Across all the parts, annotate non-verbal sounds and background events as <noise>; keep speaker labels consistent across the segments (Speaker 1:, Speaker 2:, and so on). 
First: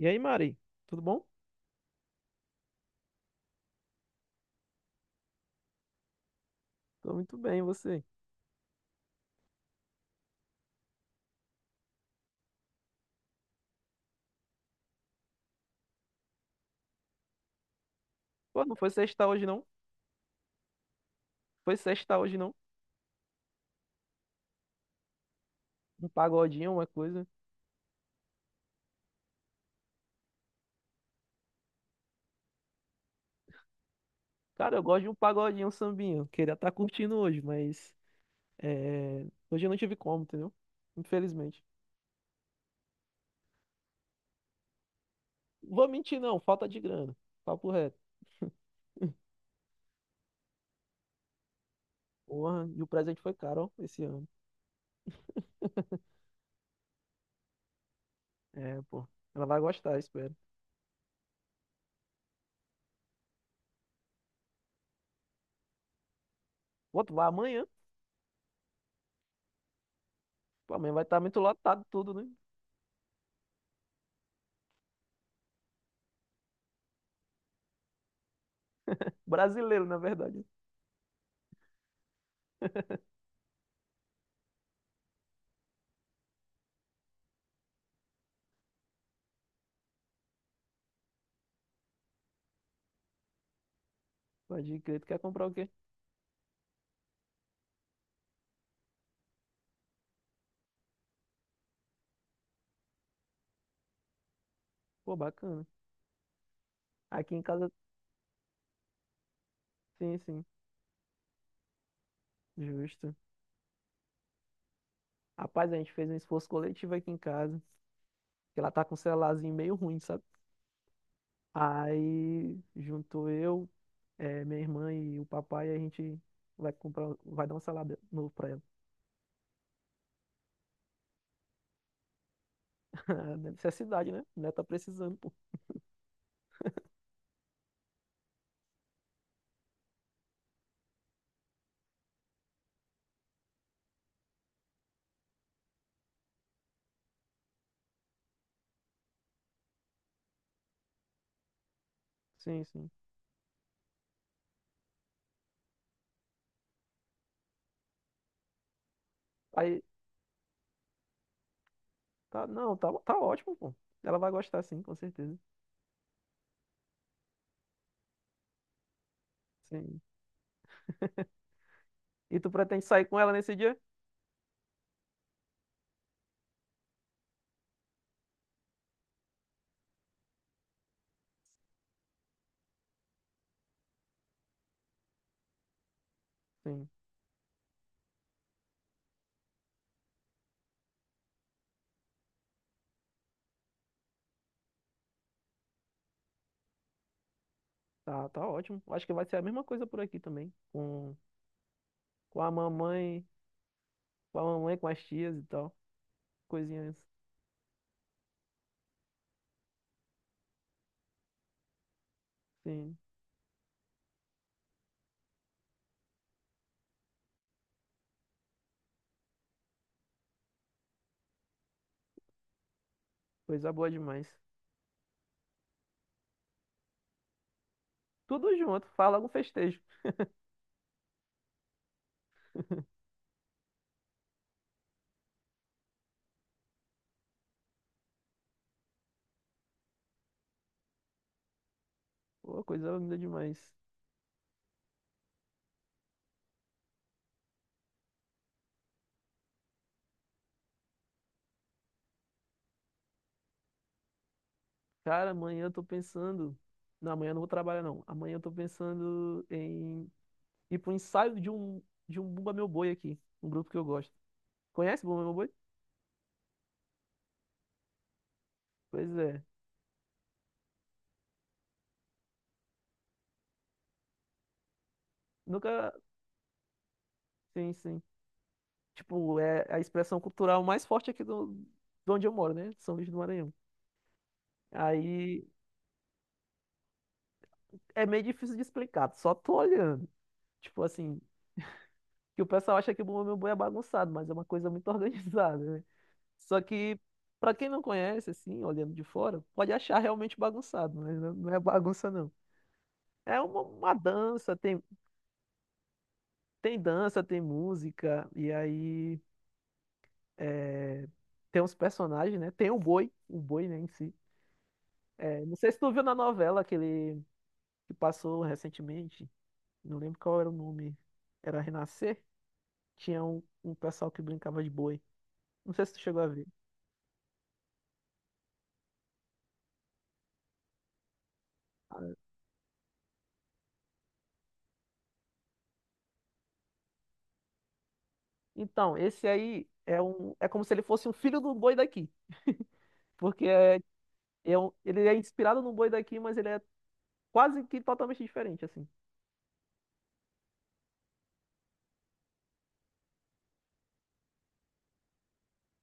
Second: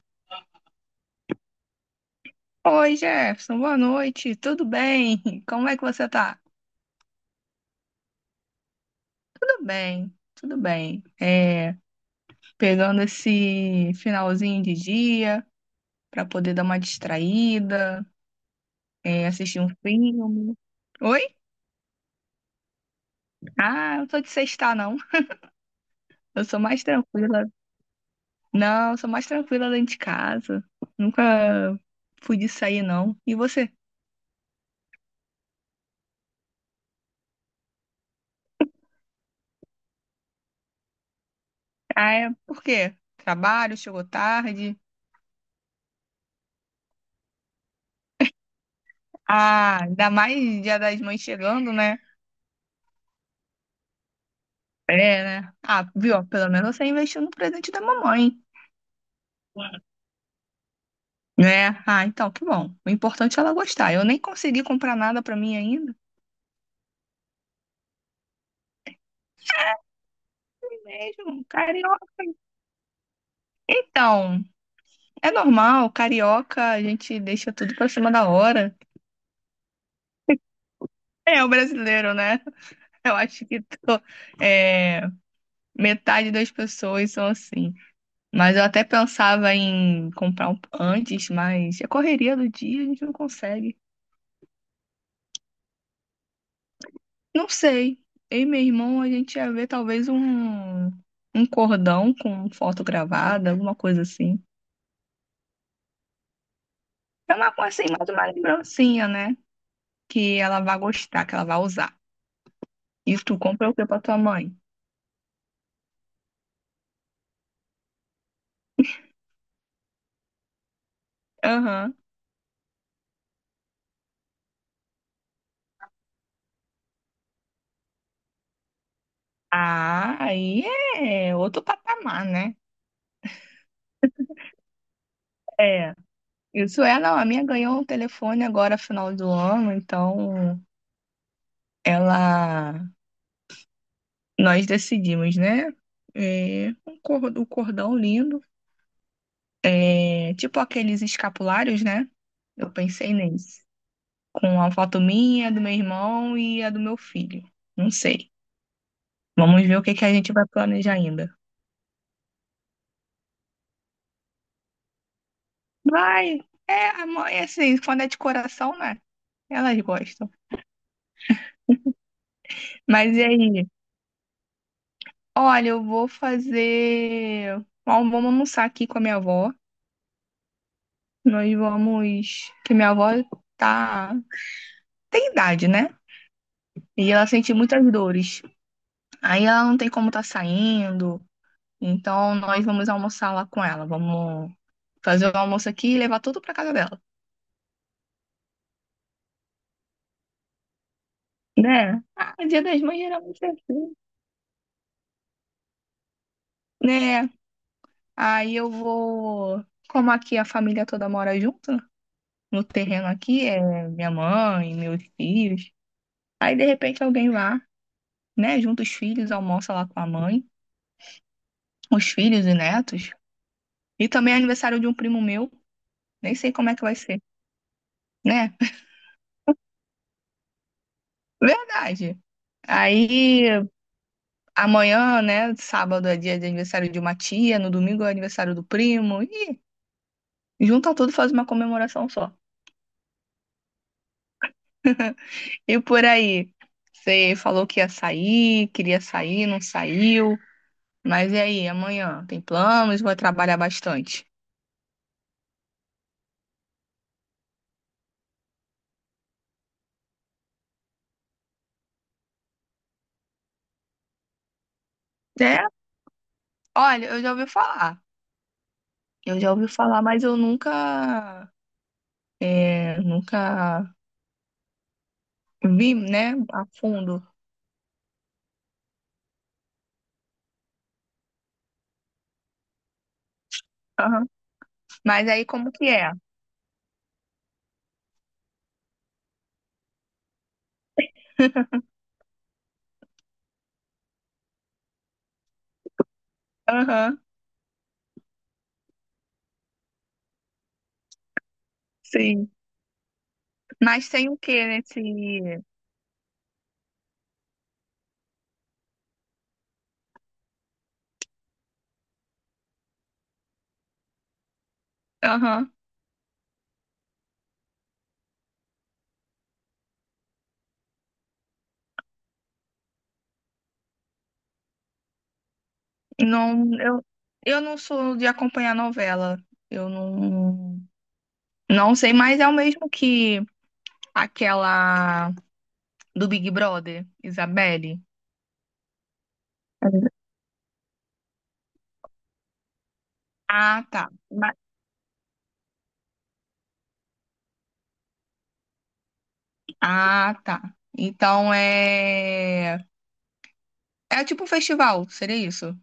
Speaker 1: E aí, Mari? Tudo bom?
Speaker 2: Oi, Jefferson, boa noite, tudo bem? <laughs> Como é que você tá?
Speaker 1: Tô muito bem, e você?
Speaker 2: Tudo bem. Pegando esse finalzinho de dia para poder dar uma distraída,
Speaker 1: Pô, não foi sexta hoje,
Speaker 2: assistir
Speaker 1: não?
Speaker 2: um filme. Oi?
Speaker 1: Foi sexta hoje, não?
Speaker 2: Ah, eu não sou de sexta, não.
Speaker 1: Um
Speaker 2: Eu sou
Speaker 1: pagodinho,
Speaker 2: mais
Speaker 1: uma coisa.
Speaker 2: tranquila. Não, eu sou mais tranquila dentro de casa. Nunca fui de sair, não. E você?
Speaker 1: Cara, eu gosto de um pagodinho, um sambinho. Queria estar curtindo hoje, mas é, hoje eu não tive como, entendeu? Infelizmente.
Speaker 2: Ah, é, por quê? Trabalho, chegou tarde.
Speaker 1: Vou mentir, não. Falta de grana. Papo reto. <laughs>
Speaker 2: Ah, ainda mais Dia das Mães chegando, né?
Speaker 1: Porra, e o presente foi caro, ó, esse ano.
Speaker 2: É, né? Ah, viu? Pelo menos você investiu no presente da mamãe,
Speaker 1: É, pô. Ela vai gostar, espero.
Speaker 2: né? Ah, então, que bom. O importante é ela gostar. Eu nem consegui comprar nada pra mim ainda.
Speaker 1: Pô, tu vai amanhã? Pô, amanhã vai
Speaker 2: É
Speaker 1: estar muito
Speaker 2: mesmo,
Speaker 1: lotado
Speaker 2: carioca.
Speaker 1: tudo, né?
Speaker 2: Então, é normal, carioca, a gente deixa tudo pra cima da hora.
Speaker 1: Brasileiro, na verdade.
Speaker 2: É, o brasileiro, né?
Speaker 1: <laughs>
Speaker 2: Eu acho que é, metade das pessoas são assim. Mas eu até pensava em comprar um antes, mas a correria do dia a gente não consegue.
Speaker 1: Pode crer, tu quer comprar o quê?
Speaker 2: Não sei. Eu e meu irmão, a gente ia ver um cordão com foto gravada, alguma coisa assim.
Speaker 1: Pô, bacana. Aqui
Speaker 2: É
Speaker 1: em
Speaker 2: uma coisa
Speaker 1: casa,
Speaker 2: assim, mais uma lembrancinha, né?
Speaker 1: sim,
Speaker 2: Que
Speaker 1: sim.
Speaker 2: ela vai gostar, que ela vai usar. E
Speaker 1: Justo.
Speaker 2: tu compra o que pra tua mãe?
Speaker 1: Rapaz, a gente fez um esforço coletivo aqui em casa, que ela tá com um celularzinho meio ruim, sabe?
Speaker 2: Aham.
Speaker 1: Aí juntou eu, minha irmã e o papai, e a gente vai comprar, vai dar um celular novo pra ela.
Speaker 2: Ah, aí é outro patamar, né?
Speaker 1: <laughs> Necessidade, né? Ela tá precisando, pô.
Speaker 2: É. Isso é, não. A minha ganhou um telefone agora, final do ano, então ela. Nós decidimos, né? É, o cordão lindo. É, tipo aqueles escapulários, né?
Speaker 1: Sim,
Speaker 2: Eu
Speaker 1: sim.
Speaker 2: pensei nesse, com a foto minha, do meu irmão e a do meu filho. Não sei. Vamos ver
Speaker 1: Aí,
Speaker 2: o que que a gente vai planejar ainda.
Speaker 1: tá, não, tá, tá ótimo, pô. Ela vai gostar, sim, com certeza.
Speaker 2: Vai! É, a mãe, assim, quando é de coração, né? Elas
Speaker 1: Sim.
Speaker 2: gostam.
Speaker 1: E tu pretende sair
Speaker 2: Mas
Speaker 1: com
Speaker 2: e
Speaker 1: ela nesse
Speaker 2: aí?
Speaker 1: dia?
Speaker 2: Olha, eu vou fazer. Ó, vamos almoçar aqui com a minha avó. Nós vamos. Que minha avó tá. Tem idade, né?
Speaker 1: Sim.
Speaker 2: E ela sente muitas dores. Aí ela não tem como tá saindo. Então, nós vamos almoçar lá com ela. Vamos fazer o almoço aqui e levar tudo pra casa dela.
Speaker 1: Tá, tá ótimo. Acho que vai ser a mesma coisa por aqui também, com,
Speaker 2: Né? Ah,
Speaker 1: com
Speaker 2: o
Speaker 1: a
Speaker 2: Dia das Mães
Speaker 1: mamãe,
Speaker 2: geralmente é assim.
Speaker 1: com a mamãe, com as tias e tal. Coisinhas.
Speaker 2: Né? Aí eu vou. Como aqui a família toda mora junto, né? No
Speaker 1: Sim,
Speaker 2: terreno aqui, é minha mãe, meus filhos. Aí, de repente, alguém lá, né? Junta os filhos, almoça lá com a mãe, os filhos e netos.
Speaker 1: coisa boa
Speaker 2: E
Speaker 1: demais.
Speaker 2: também é aniversário de um primo meu. Nem sei como é que vai ser, né?
Speaker 1: Tudo junto, fala algum festejo.
Speaker 2: <laughs> Verdade.
Speaker 1: <laughs>
Speaker 2: Aí. Amanhã, né? Sábado é dia de aniversário de uma tia, no domingo é aniversário do primo. E junta tudo, faz uma comemoração só.
Speaker 1: Pô, coisa linda demais.
Speaker 2: E por aí, você falou que ia sair, queria sair, não saiu. Mas e aí, amanhã? Tem planos? Vai trabalhar bastante?
Speaker 1: Cara, amanhã eu tô pensando. Não, amanhã eu não vou trabalhar, não. Amanhã eu tô pensando em ir pro ensaio de um Bumba Meu Boi aqui. Um grupo que eu gosto. Conhece Bumba Meu Boi?
Speaker 2: É, olha, eu já ouvi falar.
Speaker 1: Pois
Speaker 2: Eu
Speaker 1: é.
Speaker 2: já ouvi falar, mas eu nunca
Speaker 1: Nunca.
Speaker 2: vi, né, a fundo.
Speaker 1: Sim, sim. Tipo, é a expressão cultural mais forte aqui do, de onde eu moro, né? São Luís do Maranhão.
Speaker 2: Aham. Mas
Speaker 1: Aí
Speaker 2: aí como que é?
Speaker 1: é meio difícil de explicar, só tô olhando. Tipo assim, que o pessoal acha que o Bumblebee Boi é bagunçado, mas é uma coisa muito <laughs> organizada, né? Só que,
Speaker 2: Aham,
Speaker 1: pra quem não conhece, assim, olhando de fora, pode achar realmente bagunçado, mas não é bagunça, não.
Speaker 2: sim.
Speaker 1: É uma
Speaker 2: Mas tem o
Speaker 1: dança,
Speaker 2: que
Speaker 1: tem,
Speaker 2: nesse.
Speaker 1: tem dança, tem música, e aí é, tem uns personagens, né? Tem o boi, né, em si. É, não sei
Speaker 2: Aham.
Speaker 1: se tu viu na novela que ele que passou recentemente, não lembro qual era o nome, era Renascer? Tinha um, um pessoal que brincava de boi. Não sei se tu chegou a ver.
Speaker 2: Não, eu, eu não sou de acompanhar novela. Eu não, não sei, mas é o mesmo que aquela do Big Brother, Isabelle.
Speaker 1: Então, esse aí é um, é como se ele fosse um filho do boi daqui, porque é,
Speaker 2: Ah, tá. Ma-
Speaker 1: é um- ele é inspirado no boi daqui, mas ele é quase que totalmente diferente, assim.
Speaker 2: Ah, tá. Então é. É tipo um festival, seria isso?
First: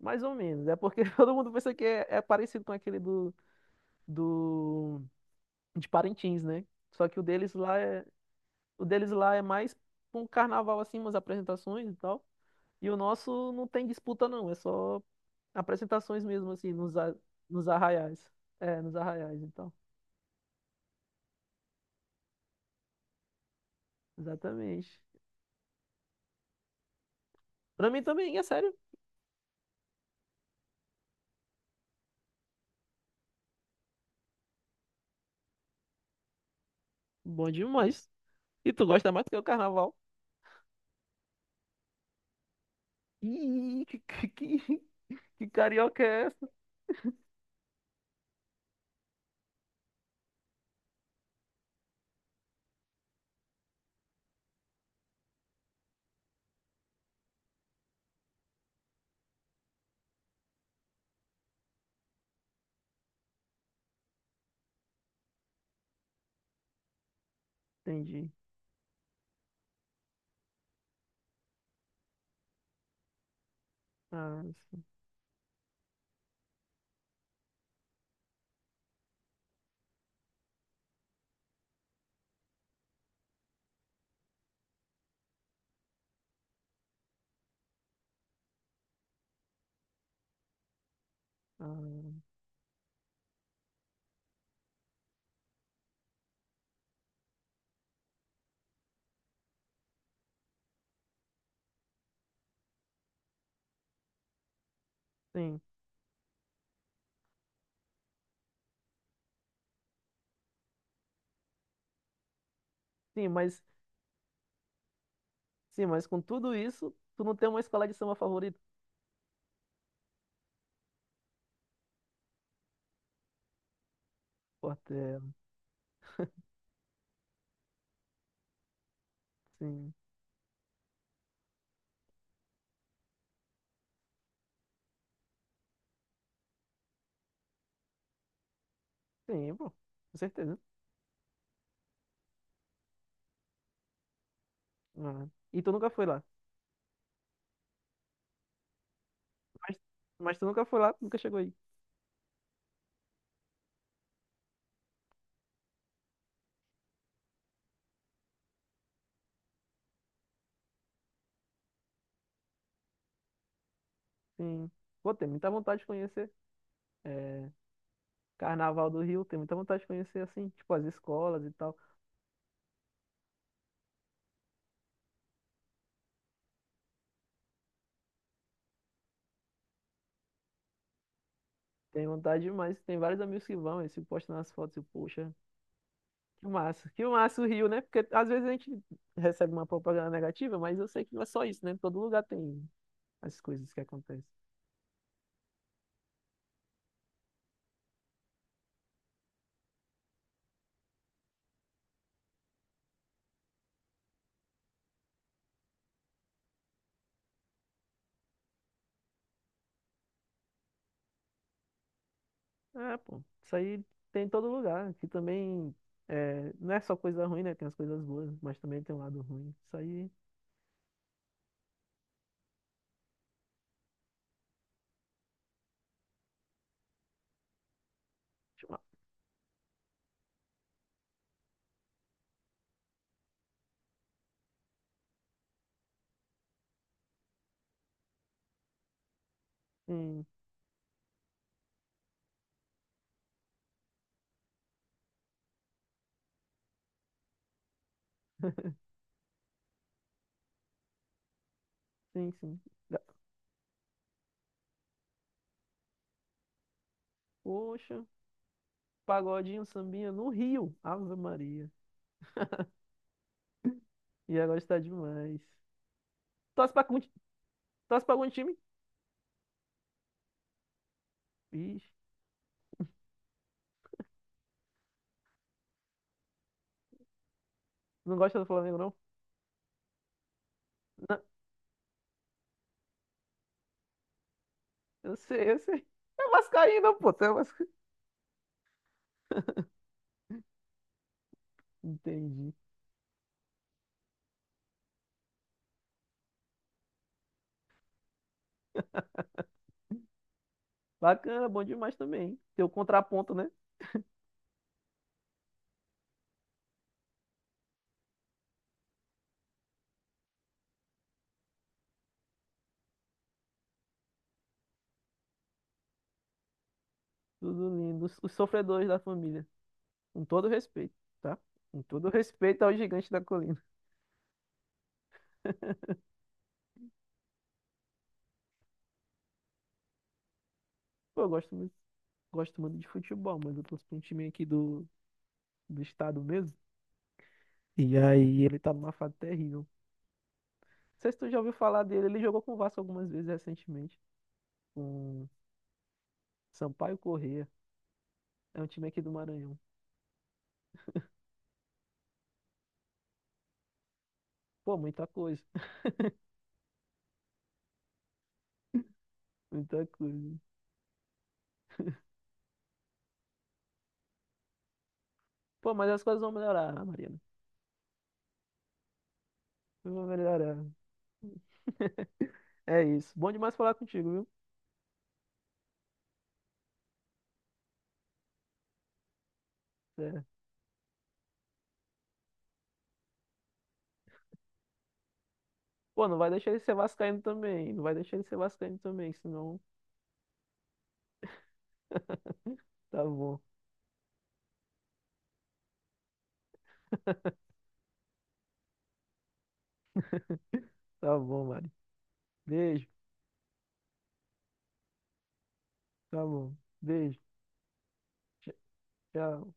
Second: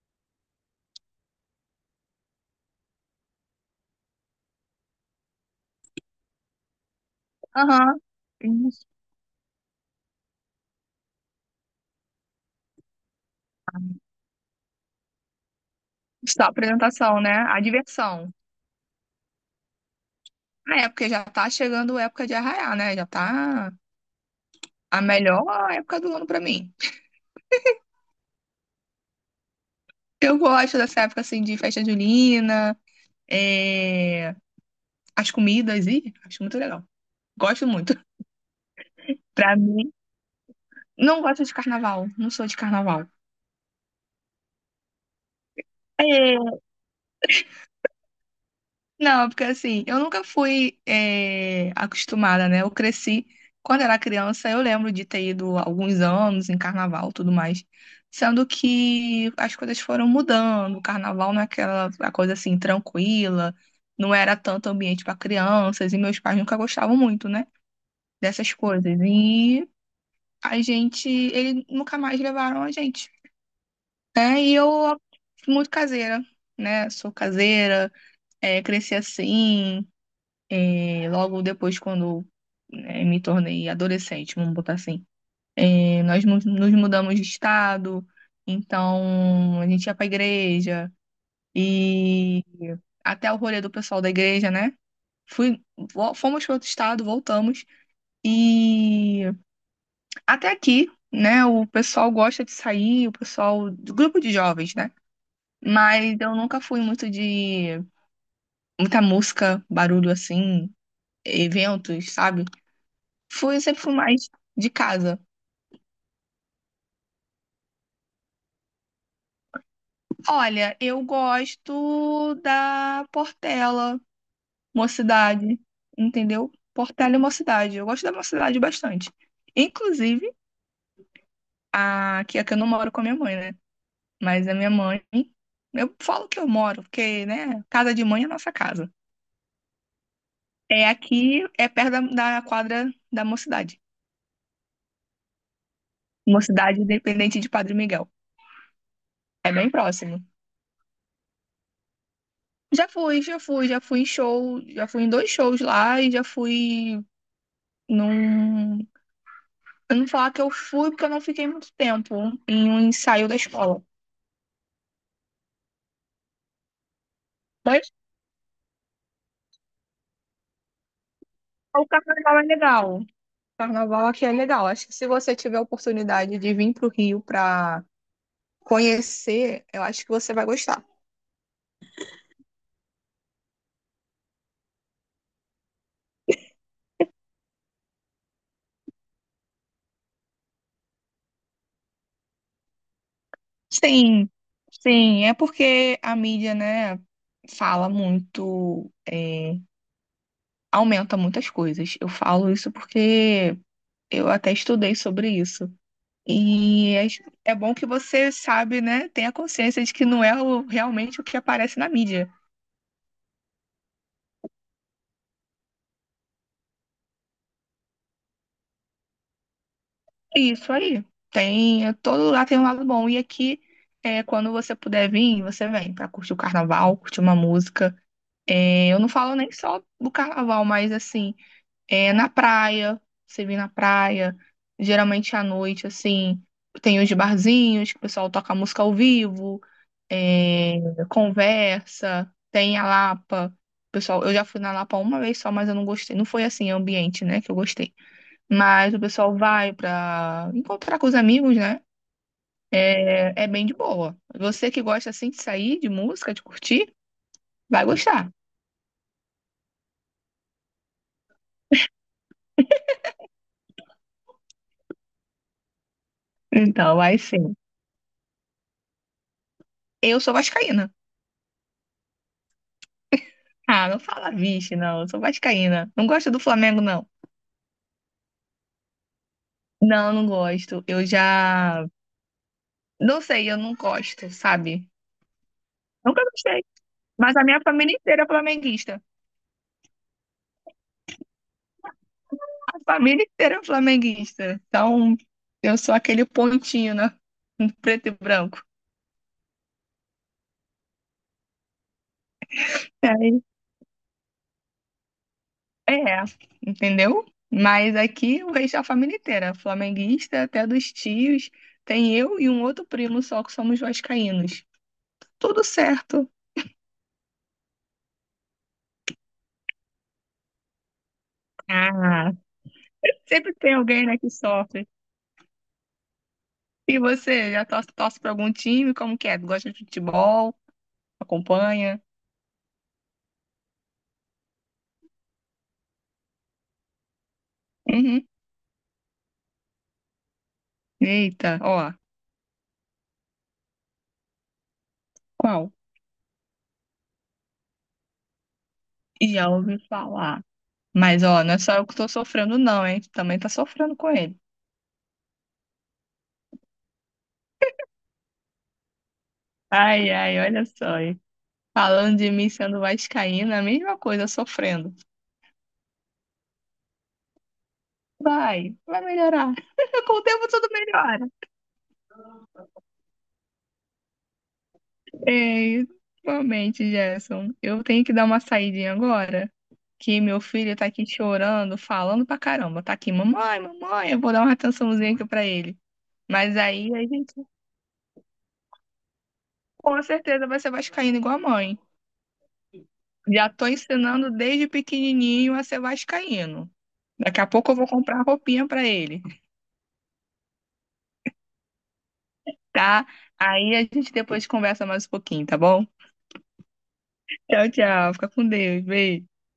Speaker 1: Mais ou menos. É porque <laughs> todo mundo pensa que é, é parecido com aquele do, do de Parintins, né? Só que o deles lá
Speaker 2: Aham.
Speaker 1: é, o
Speaker 2: Isso.
Speaker 1: deles lá é mais um carnaval assim, umas apresentações e tal. E o nosso não tem disputa não, é só apresentações
Speaker 2: Só
Speaker 1: mesmo assim nos a-
Speaker 2: apresentação, né? A
Speaker 1: nos arraiais.
Speaker 2: diversão.
Speaker 1: É, nos arraiais, então.
Speaker 2: Ah, é, porque já tá chegando a época de arraiar, né? Já tá
Speaker 1: Exatamente.
Speaker 2: a melhor época do ano pra mim.
Speaker 1: Pra mim também, é sério.
Speaker 2: Eu gosto dessa época assim de festa junina. é, as comidas e acho muito legal.
Speaker 1: Bom
Speaker 2: Gosto muito.
Speaker 1: demais. E tu gosta mais do que o
Speaker 2: Pra mim,
Speaker 1: carnaval?
Speaker 2: não gosto de carnaval, não sou de carnaval.
Speaker 1: Ih, que, <laughs> que carioca é essa?
Speaker 2: É, não, porque assim, eu nunca fui acostumada, né? Eu cresci, quando era criança, eu lembro de ter ido alguns anos em carnaval, e tudo mais. Sendo que as coisas foram mudando, o carnaval não é aquela a coisa assim tranquila, não era tanto ambiente para crianças, e meus pais nunca gostavam muito, né?
Speaker 1: Entendi.
Speaker 2: Dessas coisas. E a gente, eles nunca mais levaram a gente, né?
Speaker 1: Ah,
Speaker 2: E
Speaker 1: sim.
Speaker 2: eu muito caseira, né? Sou caseira, cresci assim, logo depois quando né, me tornei adolescente, vamos botar assim. É, nos mudamos de estado, então a gente ia pra igreja
Speaker 1: Ah,
Speaker 2: e até o rolê do pessoal da igreja, né? Fui, fomos para outro estado, voltamos e até aqui, né? O pessoal gosta de sair, o pessoal do grupo de jovens, né?
Speaker 1: sim.
Speaker 2: Mas eu nunca fui muito de muita música, barulho assim, eventos, sabe?
Speaker 1: Sim,
Speaker 2: Fui
Speaker 1: mas,
Speaker 2: sempre fui mais de casa.
Speaker 1: sim, mas com tudo isso, tu não tem uma escola de samba favorita?
Speaker 2: Olha, eu gosto da Portela,
Speaker 1: Portela.
Speaker 2: Mocidade, entendeu? Portela e Mocidade. Eu gosto da Mocidade bastante.
Speaker 1: Sim.
Speaker 2: Inclusive, a... que aqui eu não moro com a minha mãe, né? Mas a minha mãe eu falo que eu moro, porque, né, casa de mãe é nossa casa.
Speaker 1: Sim, pô. Com certeza.
Speaker 2: É aqui, é perto da quadra da Mocidade.
Speaker 1: Ah, e tu nunca foi lá?
Speaker 2: Mocidade Independente de Padre Miguel. É bem
Speaker 1: Mas,
Speaker 2: próximo.
Speaker 1: mas tu nunca foi lá, nunca chegou aí.
Speaker 2: Já fui em show, já fui em 2 shows lá e já fui num. Eu não vou falar que eu fui porque eu não fiquei muito tempo em um ensaio da escola.
Speaker 1: Sim. Pô, tem muita vontade de conhecer. É,
Speaker 2: Mas
Speaker 1: Carnaval do Rio, tem muita vontade de conhecer, assim, tipo, as escolas e tal.
Speaker 2: o carnaval é legal. O carnaval aqui é legal. Acho que se você tiver a oportunidade de vir para o Rio para conhecer, eu acho que você vai gostar.
Speaker 1: Tem vontade demais. Tem vários amigos que vão, eles se postam nas fotos e, poxa. Que massa o Rio, né? Porque às vezes a gente recebe uma propaganda negativa, mas eu sei que não é só isso, né? Todo lugar tem as coisas que
Speaker 2: Sim,
Speaker 1: acontecem.
Speaker 2: sim, é porque a mídia, né, fala muito, aumenta muitas coisas. Eu falo isso porque eu até estudei sobre isso. E é bom que você sabe, né, tem a consciência de que não é realmente o que aparece na mídia.
Speaker 1: É, pô, isso aí tem em todo lugar. Aqui também é, não é só coisa ruim, né? Tem as coisas boas, mas também tem um lado ruim. Isso aí.
Speaker 2: É isso aí, tem, é, todo lugar tem um lado bom. E aqui, é, quando você puder vir, você vem pra curtir o carnaval, curtir uma música.
Speaker 1: Deixa eu- lá.
Speaker 2: É, eu não falo nem só do carnaval, mas assim. É, na praia, você vir na praia, geralmente à noite, assim, tem os barzinhos que o pessoal toca música ao vivo,
Speaker 1: Sim,
Speaker 2: é, conversa, tem a Lapa. Pessoal, eu já fui na Lapa uma vez só, mas eu não gostei. Não foi assim, ambiente, né, que eu gostei. Mas o pessoal vai pra encontrar com os amigos, né?
Speaker 1: sim, sim. Ga-
Speaker 2: É, é bem de boa. Você que gosta assim de sair, de música, de curtir, vai
Speaker 1: Poxa,
Speaker 2: gostar.
Speaker 1: pagodinho, sambinha no Rio. Ave Maria. Ia gostar demais. Torce pra,
Speaker 2: Então,
Speaker 1: algum ti-
Speaker 2: vai sim.
Speaker 1: torce pra algum time?
Speaker 2: Eu sou vascaína.
Speaker 1: Ixi,
Speaker 2: Ah, não fala vixe, não. Eu sou vascaína. Não gosto do Flamengo, não.
Speaker 1: não gosta do Flamengo, não?
Speaker 2: Não, não gosto. Eu
Speaker 1: Não,
Speaker 2: já. Não sei, eu não gosto, sabe?
Speaker 1: eu sei, eu sei.
Speaker 2: Nunca
Speaker 1: É
Speaker 2: gostei.
Speaker 1: vascaíno, pô, tu é.
Speaker 2: Mas a minha família inteira é flamenguista.
Speaker 1: Entendi.
Speaker 2: A família inteira é flamenguista. Então, eu sou aquele pontinho, né? <laughs> Preto e branco.
Speaker 1: Bacana, bom demais também. Teu contraponto,
Speaker 2: É,
Speaker 1: né?
Speaker 2: é, é. Entendeu? Mas aqui o resto é a família inteira, flamenguista, até dos tios. Tem eu e um outro primo só que somos vascaínos. Tudo certo.
Speaker 1: Tudo lindo. Os sofredores da família. Com todo respeito, tá? Com todo <laughs>
Speaker 2: Ah,
Speaker 1: respeito ao gigante da
Speaker 2: sempre
Speaker 1: colina.
Speaker 2: tem alguém, né, que sofre. E você, já torce para algum time? Como que é? Gosta de futebol?
Speaker 1: Pô, eu
Speaker 2: Acompanha?
Speaker 1: gosto muito de futebol, mas eu torço pra um time aqui do, do estado mesmo. E
Speaker 2: Uhum.
Speaker 1: aí ele tá numa fase terrível. Não sei se tu já ouviu
Speaker 2: Eita, ó,
Speaker 1: falar dele. Ele jogou com o Vasco algumas vezes recentemente. Com
Speaker 2: qual?
Speaker 1: Sampaio Corrêa. É um time aqui do
Speaker 2: Já
Speaker 1: Maranhão.
Speaker 2: ouvi falar. Mas, ó, não é só eu que tô sofrendo, não, hein? Também tá sofrendo com ele.
Speaker 1: Pô, muita coisa. <laughs> Muita
Speaker 2: Ai,
Speaker 1: coisa.
Speaker 2: ai, olha só, hein? Falando de mim sendo vascaína, a mesma coisa, sofrendo.
Speaker 1: Pô, mas as coisas vão melhorar, Mariana.
Speaker 2: Vai, vai melhorar.
Speaker 1: Vão
Speaker 2: <laughs> Com o tempo
Speaker 1: melhorar.
Speaker 2: tudo melhora.
Speaker 1: <laughs> É isso. Bom demais falar contigo,
Speaker 2: Ei, realmente, Gerson, eu tenho que dar uma saidinha agora.
Speaker 1: viu?
Speaker 2: Que
Speaker 1: É.
Speaker 2: meu filho tá aqui chorando, falando pra caramba. Tá aqui, mamãe, mamãe, eu vou dar uma atençãozinha aqui pra ele.
Speaker 1: Pô, não vai deixar
Speaker 2: Mas
Speaker 1: ele ser
Speaker 2: aí a
Speaker 1: vascaíno
Speaker 2: gente
Speaker 1: também. Não vai deixar ele ser vascaíno também, senão.
Speaker 2: com certeza vai ser vascaíno igual a mãe.
Speaker 1: <laughs> Tá bom.
Speaker 2: Já tô ensinando desde pequenininho a ser vascaíno. Daqui a pouco eu vou comprar roupinha pra ele,
Speaker 1: Tá bom, Mari. Beijo.
Speaker 2: tá? Aí a gente depois conversa mais um pouquinho, tá bom?
Speaker 1: Tá bom. Beijo.
Speaker 2: Tchau, tchau. Fica com
Speaker 1: Tch-
Speaker 2: Deus. Beijo.
Speaker 1: Tchau.